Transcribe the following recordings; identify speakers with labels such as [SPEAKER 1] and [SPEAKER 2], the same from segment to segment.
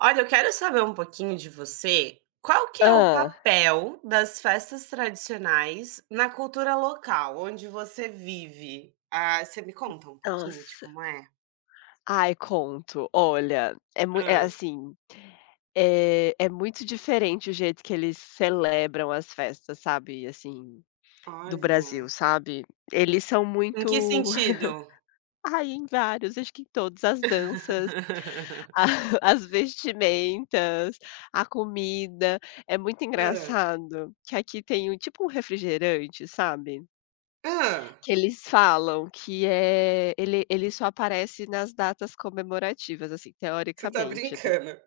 [SPEAKER 1] Olha, eu quero saber um pouquinho de você. Qual que é o
[SPEAKER 2] Hã.
[SPEAKER 1] papel das festas tradicionais na cultura local, onde você vive? Ah, você me conta um pouquinho de
[SPEAKER 2] Nossa.
[SPEAKER 1] como é?
[SPEAKER 2] Ai, conto. Olha, é mui
[SPEAKER 1] Hã.
[SPEAKER 2] é assim, é muito diferente o jeito que eles celebram as festas, sabe, assim, do
[SPEAKER 1] Olha.
[SPEAKER 2] Brasil, sabe. Eles são
[SPEAKER 1] Em que
[SPEAKER 2] muito
[SPEAKER 1] sentido?
[SPEAKER 2] ai, em vários, acho que em todas as danças, a as vestimentas, a comida. É muito
[SPEAKER 1] Ah,
[SPEAKER 2] engraçado que aqui tem um tipo um refrigerante, sabe.
[SPEAKER 1] Hã.
[SPEAKER 2] Que eles falam que é ele só aparece nas datas comemorativas, assim,
[SPEAKER 1] Você tá
[SPEAKER 2] teoricamente, né.
[SPEAKER 1] brincando.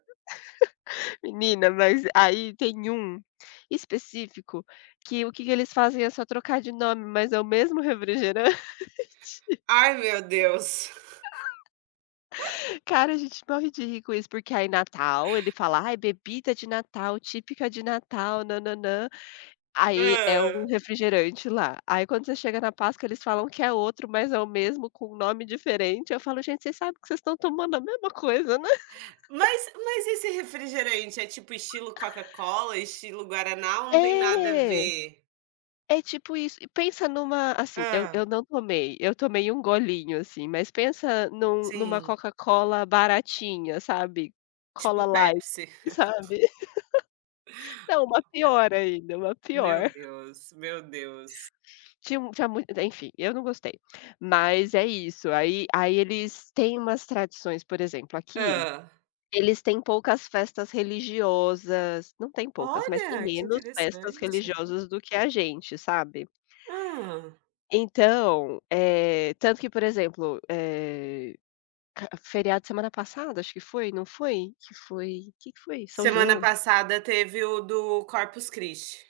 [SPEAKER 2] Menina, mas aí tem um específico que o que que eles fazem é só trocar de nome, mas é o mesmo refrigerante.
[SPEAKER 1] Ai, meu Deus.
[SPEAKER 2] Cara, a gente morre de rir com isso, porque aí Natal, ele fala: "Ai, bebida de Natal, típica de Natal, nananã". Aí é um
[SPEAKER 1] Hã.
[SPEAKER 2] refrigerante lá. Aí quando você chega na Páscoa, eles falam que é outro, mas é o mesmo com um nome diferente. Eu falo: "Gente, vocês sabem que vocês estão tomando a mesma coisa, né?"
[SPEAKER 1] Mas esse refrigerante é tipo estilo Coca-Cola, estilo Guaraná ou não tem nada a
[SPEAKER 2] É,
[SPEAKER 1] ver?
[SPEAKER 2] é tipo isso. E pensa numa assim, eu
[SPEAKER 1] Ah,
[SPEAKER 2] eu não tomei, eu tomei um golinho, assim, mas pensa numa
[SPEAKER 1] sim.
[SPEAKER 2] Coca-Cola baratinha, sabe,
[SPEAKER 1] Tipo
[SPEAKER 2] Cola Light,
[SPEAKER 1] Pepsi.
[SPEAKER 2] sabe. Não, uma pior ainda, uma
[SPEAKER 1] Meu
[SPEAKER 2] pior.
[SPEAKER 1] Deus, meu Deus.
[SPEAKER 2] Tinha um tinha muito Enfim, eu não gostei. Mas é isso, aí eles têm umas tradições, por exemplo, aqui,
[SPEAKER 1] Hã.
[SPEAKER 2] eles têm poucas festas religiosas, não tem poucas, mas tem
[SPEAKER 1] Olha, que
[SPEAKER 2] menos festas
[SPEAKER 1] interessante.
[SPEAKER 2] religiosas do que a gente, sabe.
[SPEAKER 1] Hã.
[SPEAKER 2] Então, tanto que, por exemplo, eh, ca feriado semana passada, acho que foi, não foi? Que foi, que foi? São
[SPEAKER 1] Semana
[SPEAKER 2] João?
[SPEAKER 1] passada teve o do Corpus Christi.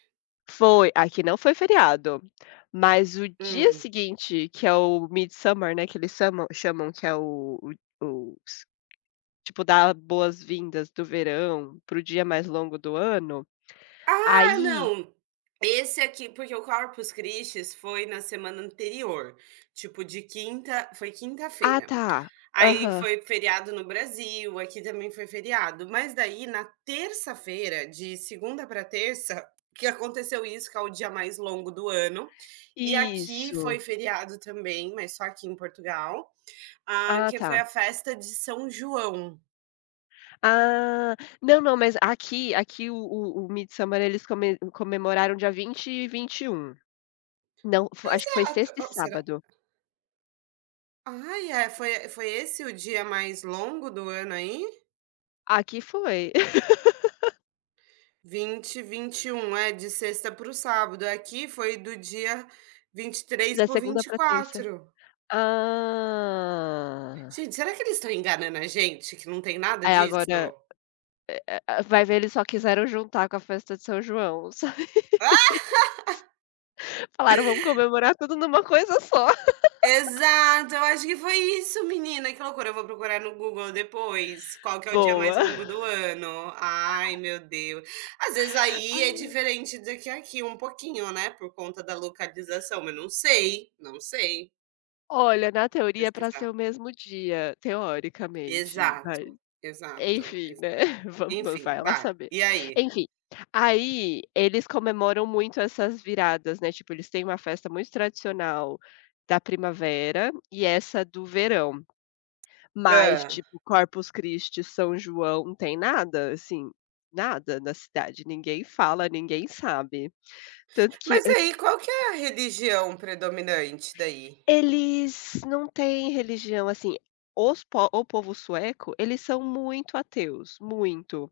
[SPEAKER 2] Foi, aqui não foi feriado, mas o dia
[SPEAKER 1] Hum.
[SPEAKER 2] seguinte, que é o Midsummer, né, que eles chamam que é o o s tipo, dá boas-vindas do verão para o dia mais longo do ano,
[SPEAKER 1] Ah,
[SPEAKER 2] aí
[SPEAKER 1] não, esse aqui porque o Corpus Christi foi na semana anterior, tipo de quinta foi
[SPEAKER 2] ah,
[SPEAKER 1] quinta-feira.
[SPEAKER 2] tá.
[SPEAKER 1] Aí
[SPEAKER 2] Aham.
[SPEAKER 1] foi feriado no Brasil, aqui também foi feriado, mas daí na terça-feira, de segunda para terça, que aconteceu isso, que é o dia mais longo do ano, e aqui foi
[SPEAKER 2] Isso.
[SPEAKER 1] feriado também, mas só aqui em Portugal, ah,
[SPEAKER 2] Ah,
[SPEAKER 1] que foi
[SPEAKER 2] tá.
[SPEAKER 1] a festa de São João.
[SPEAKER 2] Ah, não, não, mas aqui o Midsummer eles comemoraram dia 20 e 21. Não, fo acho que foi
[SPEAKER 1] Exato.
[SPEAKER 2] sexta e
[SPEAKER 1] Oh, será?
[SPEAKER 2] sábado.
[SPEAKER 1] Ai, é, foi esse o dia mais longo do ano aí?
[SPEAKER 2] Aqui foi,
[SPEAKER 1] 20, 21 é de sexta para o sábado. Aqui foi do dia 23
[SPEAKER 2] da
[SPEAKER 1] para
[SPEAKER 2] segunda
[SPEAKER 1] o
[SPEAKER 2] pra terça.
[SPEAKER 1] 4.
[SPEAKER 2] Ah.
[SPEAKER 1] Gente, será que eles estão enganando a gente, que não tem nada
[SPEAKER 2] Aí
[SPEAKER 1] disso?
[SPEAKER 2] agora, vai ver eles só quiseram juntar com a festa de São João, sabe.
[SPEAKER 1] Ah!
[SPEAKER 2] Falaram: "Vamos comemorar tudo numa coisa só".
[SPEAKER 1] Exato, eu acho que foi isso, menina, que loucura. Eu vou procurar no Google depois, qual que é o dia mais
[SPEAKER 2] Boa.
[SPEAKER 1] longo do ano. Ai, meu Deus. Às vezes aí é diferente do que aqui, um pouquinho, né, por conta da localização, mas não sei, não sei.
[SPEAKER 2] Olha, na
[SPEAKER 1] Vou
[SPEAKER 2] teoria é pra
[SPEAKER 1] pesquisar.
[SPEAKER 2] ser o mesmo dia, teoricamente,
[SPEAKER 1] Exato,
[SPEAKER 2] mas
[SPEAKER 1] exato,
[SPEAKER 2] enfim,
[SPEAKER 1] exa
[SPEAKER 2] né, vamos
[SPEAKER 1] enfim,
[SPEAKER 2] vai lá
[SPEAKER 1] vai.
[SPEAKER 2] saber.
[SPEAKER 1] E aí?
[SPEAKER 2] Enfim, aí eles comemoram muito essas viradas, né, tipo, eles têm uma festa muito tradicional da primavera e essa do verão, mas,
[SPEAKER 1] Hã.
[SPEAKER 2] tipo, Corpus Christi, São João, não tem nada, assim, nada na cidade, ninguém fala, ninguém sabe. Tanto que
[SPEAKER 1] Mas
[SPEAKER 2] eh,
[SPEAKER 1] aí, qual que é a religião predominante daí?
[SPEAKER 2] Eles não têm religião, assim, os po o povo sueco, eles são muito ateus, muito.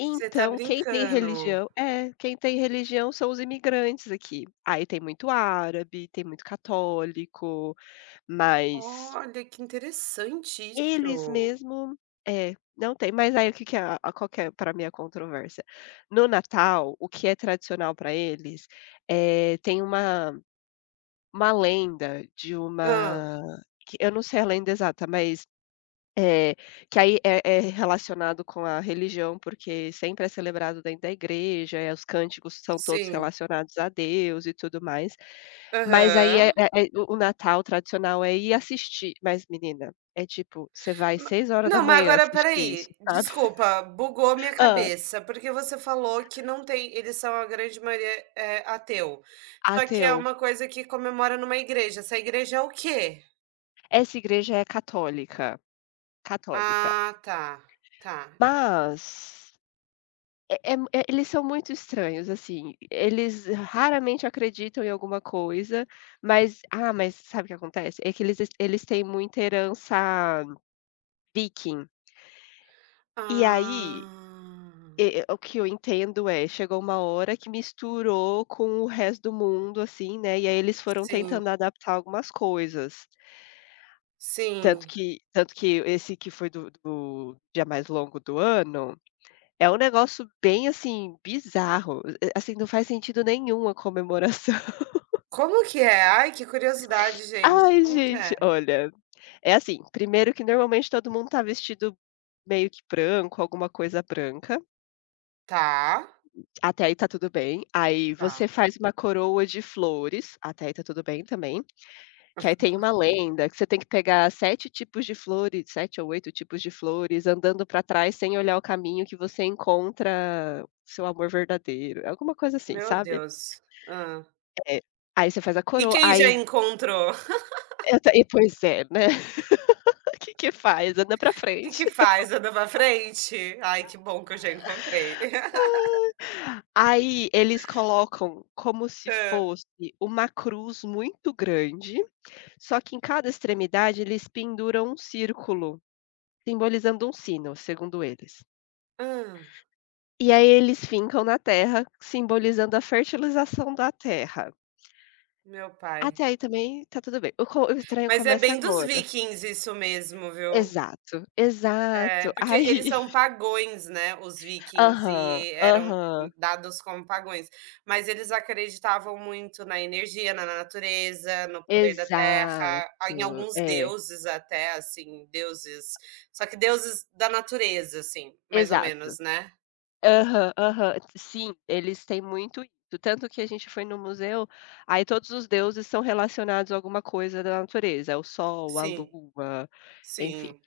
[SPEAKER 1] Você tá brincando.
[SPEAKER 2] quem tem religião são os imigrantes aqui. Aí tem muito árabe, tem muito católico, mas
[SPEAKER 1] Olha, que interessante
[SPEAKER 2] eles
[SPEAKER 1] isso.
[SPEAKER 2] mesmo é, não tem. Mas aí o que que é a qual que é pra mim a controvérsia? No Natal, o que é tradicional pra eles, tem uma lenda de
[SPEAKER 1] Ah,
[SPEAKER 2] uma que eu não sei a lenda exata, mas, eh, que aí é relacionado com a religião, porque sempre é celebrado dentro da igreja, os cânticos são todos
[SPEAKER 1] sim.
[SPEAKER 2] relacionados a Deus e tudo mais. Mas aí é
[SPEAKER 1] Aham.
[SPEAKER 2] é é o Natal tradicional é ir assistir, mas menina, é tipo, você vai
[SPEAKER 1] Ma
[SPEAKER 2] seis horas da
[SPEAKER 1] Não, mas
[SPEAKER 2] manhã
[SPEAKER 1] agora espera
[SPEAKER 2] assistir isso,
[SPEAKER 1] aí,
[SPEAKER 2] sabe.
[SPEAKER 1] desculpa, bugou minha
[SPEAKER 2] Hã.
[SPEAKER 1] cabeça, porque você falou que não tem eles são a grande maioria, ateu. Só que é
[SPEAKER 2] Ateu.
[SPEAKER 1] uma coisa que comemora numa igreja, essa igreja é o quê?
[SPEAKER 2] Essa igreja é católica, católica,
[SPEAKER 1] Ah, tá, tá.
[SPEAKER 2] mas É é mu é eles são muito estranhos, assim, eles raramente acreditam em alguma coisa, mas ah, mas sabe o que acontece? É que eles têm muita herança viking, e aí,
[SPEAKER 1] Ah,
[SPEAKER 2] o que eu entendo é, chegou uma hora que misturou com o resto do mundo, assim, né, e aí eles foram
[SPEAKER 1] sim,
[SPEAKER 2] tentando adaptar algumas coisas. Tanto
[SPEAKER 1] sim.
[SPEAKER 2] que tanto que esse que foi do dia mais longo do ano, é um negócio bem, assim, bizarro, assim, não faz sentido nenhum a comemoração.
[SPEAKER 1] Como que é? Ai, que curiosidade, gente.
[SPEAKER 2] Ai,
[SPEAKER 1] Como que
[SPEAKER 2] gente,
[SPEAKER 1] é?
[SPEAKER 2] olha, é assim, primeiro que normalmente todo mundo tá vestido meio que branco, alguma coisa branca,
[SPEAKER 1] Tá,
[SPEAKER 2] até aí tá tudo bem. Aí
[SPEAKER 1] tá.
[SPEAKER 2] você faz uma coroa de flores, até aí tá tudo bem também, que aí tem uma lenda que você tem que pegar 7 tipos de flores, 7 ou 8 tipos de flores, andando pra trás sem olhar o caminho que você encontra seu amor verdadeiro, alguma coisa assim,
[SPEAKER 1] Meu
[SPEAKER 2] sabe?
[SPEAKER 1] Deus. Hã.
[SPEAKER 2] É, aí você faz a
[SPEAKER 1] E
[SPEAKER 2] coroa,
[SPEAKER 1] quem já
[SPEAKER 2] aí
[SPEAKER 1] encontrou?
[SPEAKER 2] eu ta e pois é, né, que faz? Anda pra
[SPEAKER 1] O que
[SPEAKER 2] frente.
[SPEAKER 1] que faz? Anda pra frente? Ai, que bom que eu já encontrei.
[SPEAKER 2] Aí eles colocam como se
[SPEAKER 1] Hã.
[SPEAKER 2] fosse uma cruz muito grande, só que em cada extremidade eles penduram um círculo, simbolizando um sino, segundo eles.
[SPEAKER 1] Hã,
[SPEAKER 2] E aí eles fincam na terra, simbolizando a fertilização da terra.
[SPEAKER 1] meu pai.
[SPEAKER 2] Até aí também tá tudo bem. O estranho
[SPEAKER 1] Mas é
[SPEAKER 2] começa
[SPEAKER 1] bem dos
[SPEAKER 2] agora.
[SPEAKER 1] vikings isso mesmo, viu?
[SPEAKER 2] Exato,
[SPEAKER 1] É,
[SPEAKER 2] exato.
[SPEAKER 1] porque eles
[SPEAKER 2] Aí
[SPEAKER 1] são pagões, né, os vikings,
[SPEAKER 2] aham,
[SPEAKER 1] e eram
[SPEAKER 2] aham.
[SPEAKER 1] dados como pagões, mas eles acreditavam muito na energia, na natureza, no poder da
[SPEAKER 2] Exato,
[SPEAKER 1] terra, a em alguns
[SPEAKER 2] é,
[SPEAKER 1] deuses até, assim, deuses só que deuses da natureza, assim, mais ou menos,
[SPEAKER 2] exato.
[SPEAKER 1] né.
[SPEAKER 2] Aham, aham. Sim, eles têm muito isso. Tanto que a gente foi no museu, aí todos os deuses são relacionados a alguma coisa da natureza, o sol, a
[SPEAKER 1] Sim,
[SPEAKER 2] lua, enfim.
[SPEAKER 1] sim.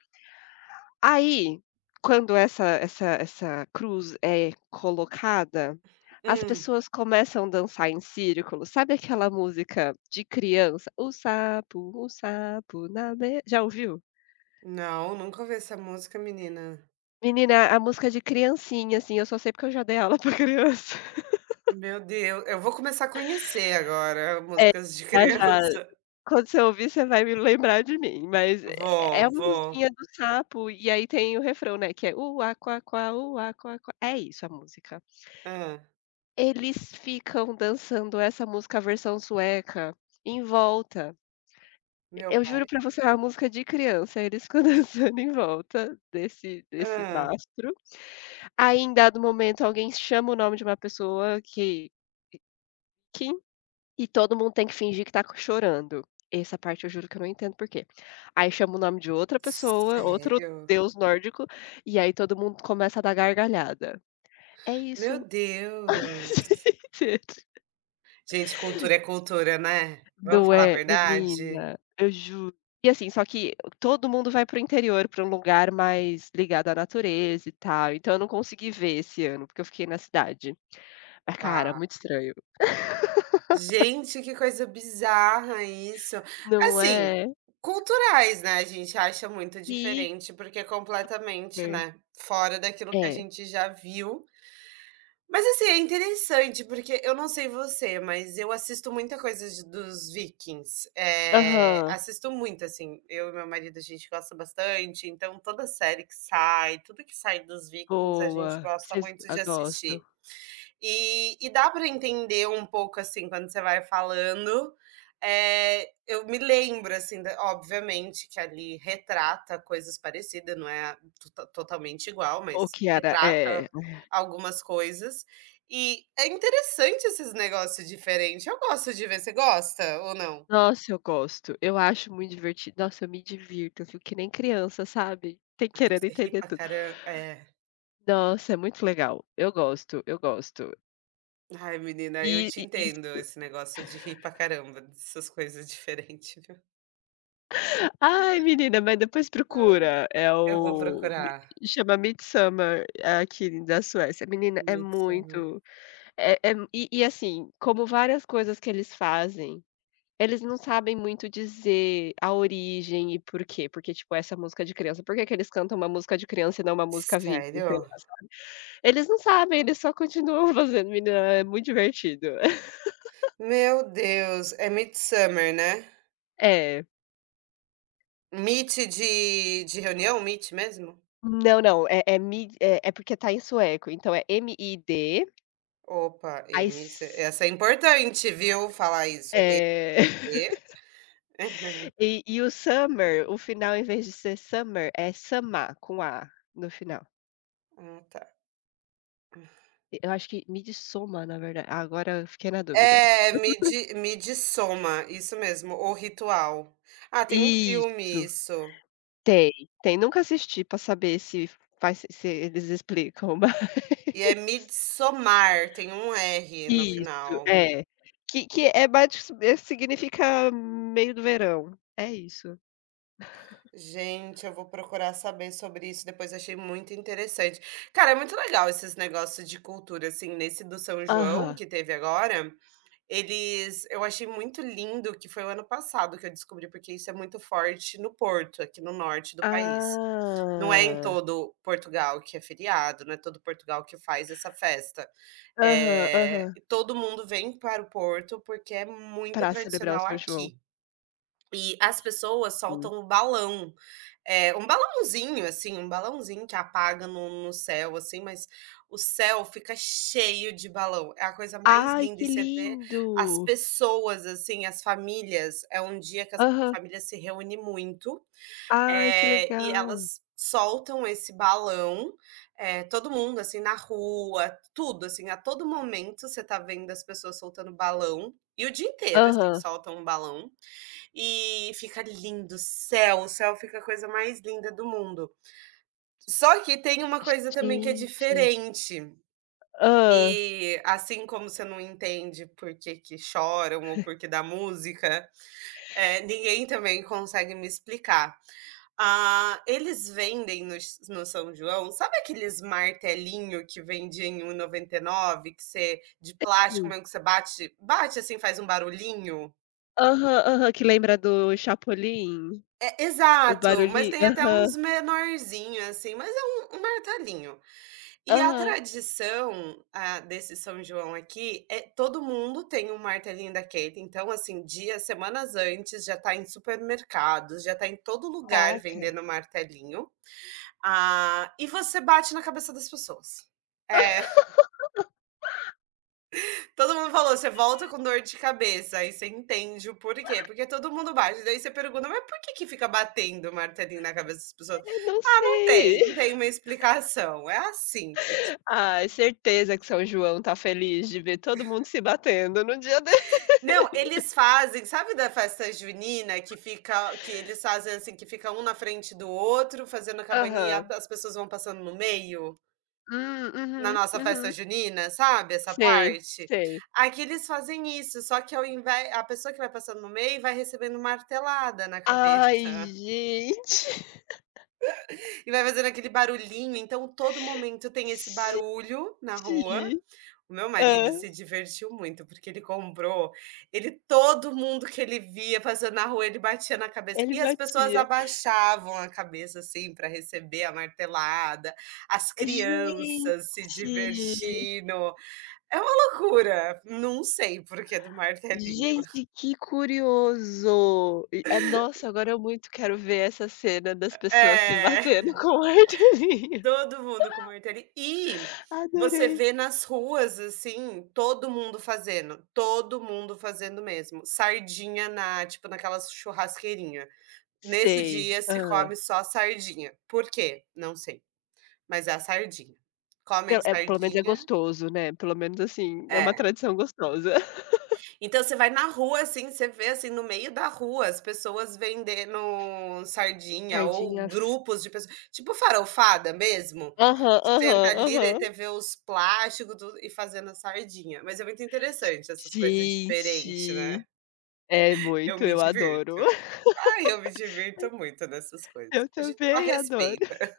[SPEAKER 2] Aí, quando essa cruz é colocada, as
[SPEAKER 1] Hum.
[SPEAKER 2] pessoas começam a dançar em círculo. Sabe aquela música de criança? O sapo na be já ouviu?
[SPEAKER 1] Não, nunca ouvi essa música, menina.
[SPEAKER 2] Menina, a música de criancinha, assim, eu só sei porque eu já dei aula pra criança.
[SPEAKER 1] Meu Deus, eu vou começar a conhecer agora
[SPEAKER 2] É, já
[SPEAKER 1] músicas de
[SPEAKER 2] já.
[SPEAKER 1] criança.
[SPEAKER 2] Quando você ouvir, você vai me lembrar de mim, mas é
[SPEAKER 1] Vou,
[SPEAKER 2] é uma
[SPEAKER 1] vou.
[SPEAKER 2] musiquinha do sapo, e aí tem o refrão, né, que é: "Uá, quá, quá, uá, quá, quá". É isso a música.
[SPEAKER 1] Hã,
[SPEAKER 2] Eles ficam dançando essa música versão sueca em volta.
[SPEAKER 1] meu
[SPEAKER 2] Eu
[SPEAKER 1] pai.
[SPEAKER 2] juro pra você, é uma música de criança, eles ficam dançando em volta desse
[SPEAKER 1] Ah,
[SPEAKER 2] mastro. Aí, em dado momento, alguém chama o nome de uma pessoa que E todo mundo tem que fingir que tá co chorando. Essa parte eu juro que eu não entendo por quê. Aí chama o nome de outra pessoa, outro
[SPEAKER 1] Sério?
[SPEAKER 2] deus nórdico, e aí todo mundo começa a dar gargalhada. É
[SPEAKER 1] Meu
[SPEAKER 2] isso.
[SPEAKER 1] Deus. Gente, cultura é cultura, né? Vamos
[SPEAKER 2] Não
[SPEAKER 1] falar a
[SPEAKER 2] é,
[SPEAKER 1] verdade?
[SPEAKER 2] menina, eu juro. E assim, só que todo mundo vai para o interior, para um lugar mais ligado à natureza e tal, então eu não consegui ver esse ano, porque eu fiquei na cidade. Mas cara,
[SPEAKER 1] Tá.
[SPEAKER 2] muito estranho.
[SPEAKER 1] Gente, que coisa bizarra isso.
[SPEAKER 2] Não
[SPEAKER 1] Assim,
[SPEAKER 2] é?
[SPEAKER 1] culturais, né, a gente acha muito
[SPEAKER 2] Hiper.
[SPEAKER 1] diferente, porque é completamente, né, fora daquilo que a
[SPEAKER 2] É.
[SPEAKER 1] gente já viu. Mas, assim, é interessante, porque eu não sei você, mas eu assisto muita coisa de dos Vikings,
[SPEAKER 2] Aham.
[SPEAKER 1] assisto muito, assim, eu e meu marido a gente gosta bastante, então toda série que sai, tudo que sai dos Vikings a gente
[SPEAKER 2] Boa,
[SPEAKER 1] gosta
[SPEAKER 2] vocês
[SPEAKER 1] muito
[SPEAKER 2] a
[SPEAKER 1] de
[SPEAKER 2] gostam.
[SPEAKER 1] assistir. E dá para entender um pouco, assim, quando você vai falando. Eu me lembro, assim, da obviamente que ali retrata coisas parecidas, não é totalmente igual,
[SPEAKER 2] Ou
[SPEAKER 1] mas
[SPEAKER 2] Kiara
[SPEAKER 1] retrata
[SPEAKER 2] é.
[SPEAKER 1] algumas coisas. E é interessante esses negócios diferentes. Eu gosto de ver. Você gosta ou não?
[SPEAKER 2] Nossa, eu gosto, eu acho muito divertido. Nossa, eu me divirto, eu fico que nem criança, sabe, tem
[SPEAKER 1] Ai,
[SPEAKER 2] querendo
[SPEAKER 1] você ri
[SPEAKER 2] entender
[SPEAKER 1] pra
[SPEAKER 2] tudo.
[SPEAKER 1] caram é.
[SPEAKER 2] Nossa, é muito legal, eu gosto, eu gosto.
[SPEAKER 1] Ai, menina,
[SPEAKER 2] E
[SPEAKER 1] eu te
[SPEAKER 2] e e
[SPEAKER 1] entendo, esse negócio de rir pra caramba dessas coisas diferentes. Viu.
[SPEAKER 2] ai, menina, mas depois
[SPEAKER 1] Ah,
[SPEAKER 2] procura, é
[SPEAKER 1] eu vou
[SPEAKER 2] o mi
[SPEAKER 1] procurar.
[SPEAKER 2] chama Midsommar, aqui da Suécia. Menina, é
[SPEAKER 1] Midsummer.
[SPEAKER 2] muito assim, como várias coisas que eles fazem. Eles não sabem muito dizer a origem e por quê, porque, tipo, essa música de criança, por que que eles cantam uma música de criança e não uma música viking, sei
[SPEAKER 1] Sério?
[SPEAKER 2] lá, sabe. Eles não sabem, eles só continuam fazendo, menina, é muito divertido.
[SPEAKER 1] Meu Deus, é Midsummer, né?
[SPEAKER 2] É.
[SPEAKER 1] Meet de reunião? Meet mesmo?
[SPEAKER 2] Não, não, é é mid é é porque tá em sueco, então é MID,
[SPEAKER 1] Opa,
[SPEAKER 2] aí s
[SPEAKER 1] M você essa é importante, viu, falar isso.
[SPEAKER 2] é.
[SPEAKER 1] E
[SPEAKER 2] E o summer, o final em vez de ser summer, é samá, com A no final.
[SPEAKER 1] Ah, tá.
[SPEAKER 2] Eu acho que midsommar, na verdade, agora eu fiquei na dúvida.
[SPEAKER 1] É, Midi Midsommar, isso mesmo, O Ritual. Ah, tem um filme
[SPEAKER 2] Isso.
[SPEAKER 1] isso.
[SPEAKER 2] Tem, tem. Nunca assisti pra saber se faz se eles explicam,
[SPEAKER 1] E é
[SPEAKER 2] mas
[SPEAKER 1] Midsommar, tem um R no
[SPEAKER 2] isso,
[SPEAKER 1] final.
[SPEAKER 2] é. Que é basi eh, significa meio do verão, é isso.
[SPEAKER 1] Gente, eu vou procurar saber sobre isso depois, achei muito interessante. Cara, é muito legal esses negócios de cultura, assim, nesse do São João
[SPEAKER 2] Aham.
[SPEAKER 1] que teve agora, eles eu achei muito lindo que foi o ano passado que eu descobri, porque isso é muito forte no Porto, aqui no norte do país. Não é em
[SPEAKER 2] Ah.
[SPEAKER 1] todo Portugal que é feriado, não é todo Portugal que faz essa festa.
[SPEAKER 2] Aham,
[SPEAKER 1] É
[SPEAKER 2] aham.
[SPEAKER 1] e todo mundo vem para o Porto, porque é muito
[SPEAKER 2] Pra celebrar o
[SPEAKER 1] tradicional
[SPEAKER 2] São João.
[SPEAKER 1] aqui. E as pessoas soltam
[SPEAKER 2] Hum.
[SPEAKER 1] o balão é, um balãozinho, assim, um balãozinho que apaga no céu, assim, mas o céu fica cheio de balão, é a coisa mais
[SPEAKER 2] Ai,
[SPEAKER 1] linda
[SPEAKER 2] que
[SPEAKER 1] e você vê as
[SPEAKER 2] lindo!
[SPEAKER 1] pessoas, assim, as famílias, é um dia que as
[SPEAKER 2] Aham.
[SPEAKER 1] a família se reúne muito,
[SPEAKER 2] Ai, que
[SPEAKER 1] e
[SPEAKER 2] legal.
[SPEAKER 1] elas soltam esse balão, todo mundo, assim, na rua, tudo, assim, a todo momento você tá vendo as pessoas soltando balão, e o dia inteiro, assim,
[SPEAKER 2] Aham.
[SPEAKER 1] soltam um balão. E fica lindo o céu fica a coisa mais linda do mundo. Só que tem uma coisa também que é
[SPEAKER 2] Gente.
[SPEAKER 1] diferente,
[SPEAKER 2] Hã.
[SPEAKER 1] e assim como você não entende por que que choram ou por que dá música, ninguém também consegue me explicar. Ah, eles vendem no São João, sabe aqueles martelinho que vendia em 1,99 que você de plástico
[SPEAKER 2] Hum.
[SPEAKER 1] mesmo que você bate bate assim, faz um barulhinho?
[SPEAKER 2] Aham, aham. Que lembra do Chapolin, o
[SPEAKER 1] Exato, mas
[SPEAKER 2] barulhinho.
[SPEAKER 1] tem até
[SPEAKER 2] Aham.
[SPEAKER 1] uns menorzinhos assim, mas é um martelinho. E a
[SPEAKER 2] Aham.
[SPEAKER 1] tradição, ah, desse São João aqui é todo mundo tem um martelinho daquele, então, assim, dias semanas antes já tá em supermercados, já tá em todo lugar
[SPEAKER 2] Caraca.
[SPEAKER 1] vendendo martelinho. Ah, e você bate na cabeça das pessoas. É. Todo mundo falou: "Você volta com dor de cabeça", aí você entende o porquê, porque todo mundo bate, daí você pergunta: "Mas por que que fica batendo o martelinho na cabeça das pessoas?".
[SPEAKER 2] Eu não
[SPEAKER 1] "Ah, não tem,
[SPEAKER 2] sei.
[SPEAKER 1] não tem uma explicação, é assim".
[SPEAKER 2] Ai, certeza que São João tá feliz de ver todo mundo se batendo no dia dele.
[SPEAKER 1] Não, eles fazem sabe da festa junina que fica que eles fazem assim, que fica um na frente do outro fazendo a cabaninha,
[SPEAKER 2] Aham.
[SPEAKER 1] as pessoas vão passando no meio? Na
[SPEAKER 2] Uhum,
[SPEAKER 1] nossa festa
[SPEAKER 2] uhum.
[SPEAKER 1] junina, sabe, essa
[SPEAKER 2] Sei,
[SPEAKER 1] parte?
[SPEAKER 2] sei.
[SPEAKER 1] Aqui eles fazem isso, só que ao invés a pessoa que vai passando no meio vai recebendo martelada na
[SPEAKER 2] Ai,
[SPEAKER 1] cabeça
[SPEAKER 2] gente.
[SPEAKER 1] e vai fazendo aquele barulhinho, então todo momento tem esse barulho na rua.
[SPEAKER 2] Gente.
[SPEAKER 1] O meu marido
[SPEAKER 2] Hã.
[SPEAKER 1] se divertiu muito, porque ele comprou ele todo mundo que ele via passando na rua, ele batia na cabeça
[SPEAKER 2] Ele
[SPEAKER 1] e as pessoas
[SPEAKER 2] batia.
[SPEAKER 1] abaixavam a cabeça, assim, para receber a martelada, as
[SPEAKER 2] Gente.
[SPEAKER 1] crianças se divertindo. É uma loucura. Não sei porque é do martelinho.
[SPEAKER 2] Gente, que curioso! E nossa, agora eu muito quero ver essa cena das pessoas se
[SPEAKER 1] É,
[SPEAKER 2] batendo com artezinha.
[SPEAKER 1] todo mundo com martelinho. E você
[SPEAKER 2] Adorei.
[SPEAKER 1] vê nas ruas, assim, todo mundo fazendo. Todo mundo fazendo mesmo. Sardinha na, tipo, naquela churrasqueirinha. Nesse
[SPEAKER 2] Sei.
[SPEAKER 1] dia se
[SPEAKER 2] Hã.
[SPEAKER 1] come só sardinha. Por quê? Não sei, mas é a sardinha. Comem
[SPEAKER 2] Pelo menos é
[SPEAKER 1] sardinha.
[SPEAKER 2] gostoso, né, pelo menos, assim, é uma
[SPEAKER 1] É.
[SPEAKER 2] tradição gostosa.
[SPEAKER 1] Então você vai na rua, assim, você vê, assim, no meio da rua as pessoas vendendo sardinha ou
[SPEAKER 2] Sardinha fri
[SPEAKER 1] grupos de pessoas tipo farofada mesmo,
[SPEAKER 2] Aham,
[SPEAKER 1] senta
[SPEAKER 2] aham,
[SPEAKER 1] ali, daí
[SPEAKER 2] aham.
[SPEAKER 1] você vê os plásticos tudo e fazendo a sardinha. Mas é muito interessante essas coisas diferentes, né.
[SPEAKER 2] Gente, é
[SPEAKER 1] Eu
[SPEAKER 2] muito,
[SPEAKER 1] me
[SPEAKER 2] eu adoro.
[SPEAKER 1] divirto. Ah, eu me divirto muito nessas coisas.
[SPEAKER 2] Eu
[SPEAKER 1] A gente só
[SPEAKER 2] também adoro.
[SPEAKER 1] respeita.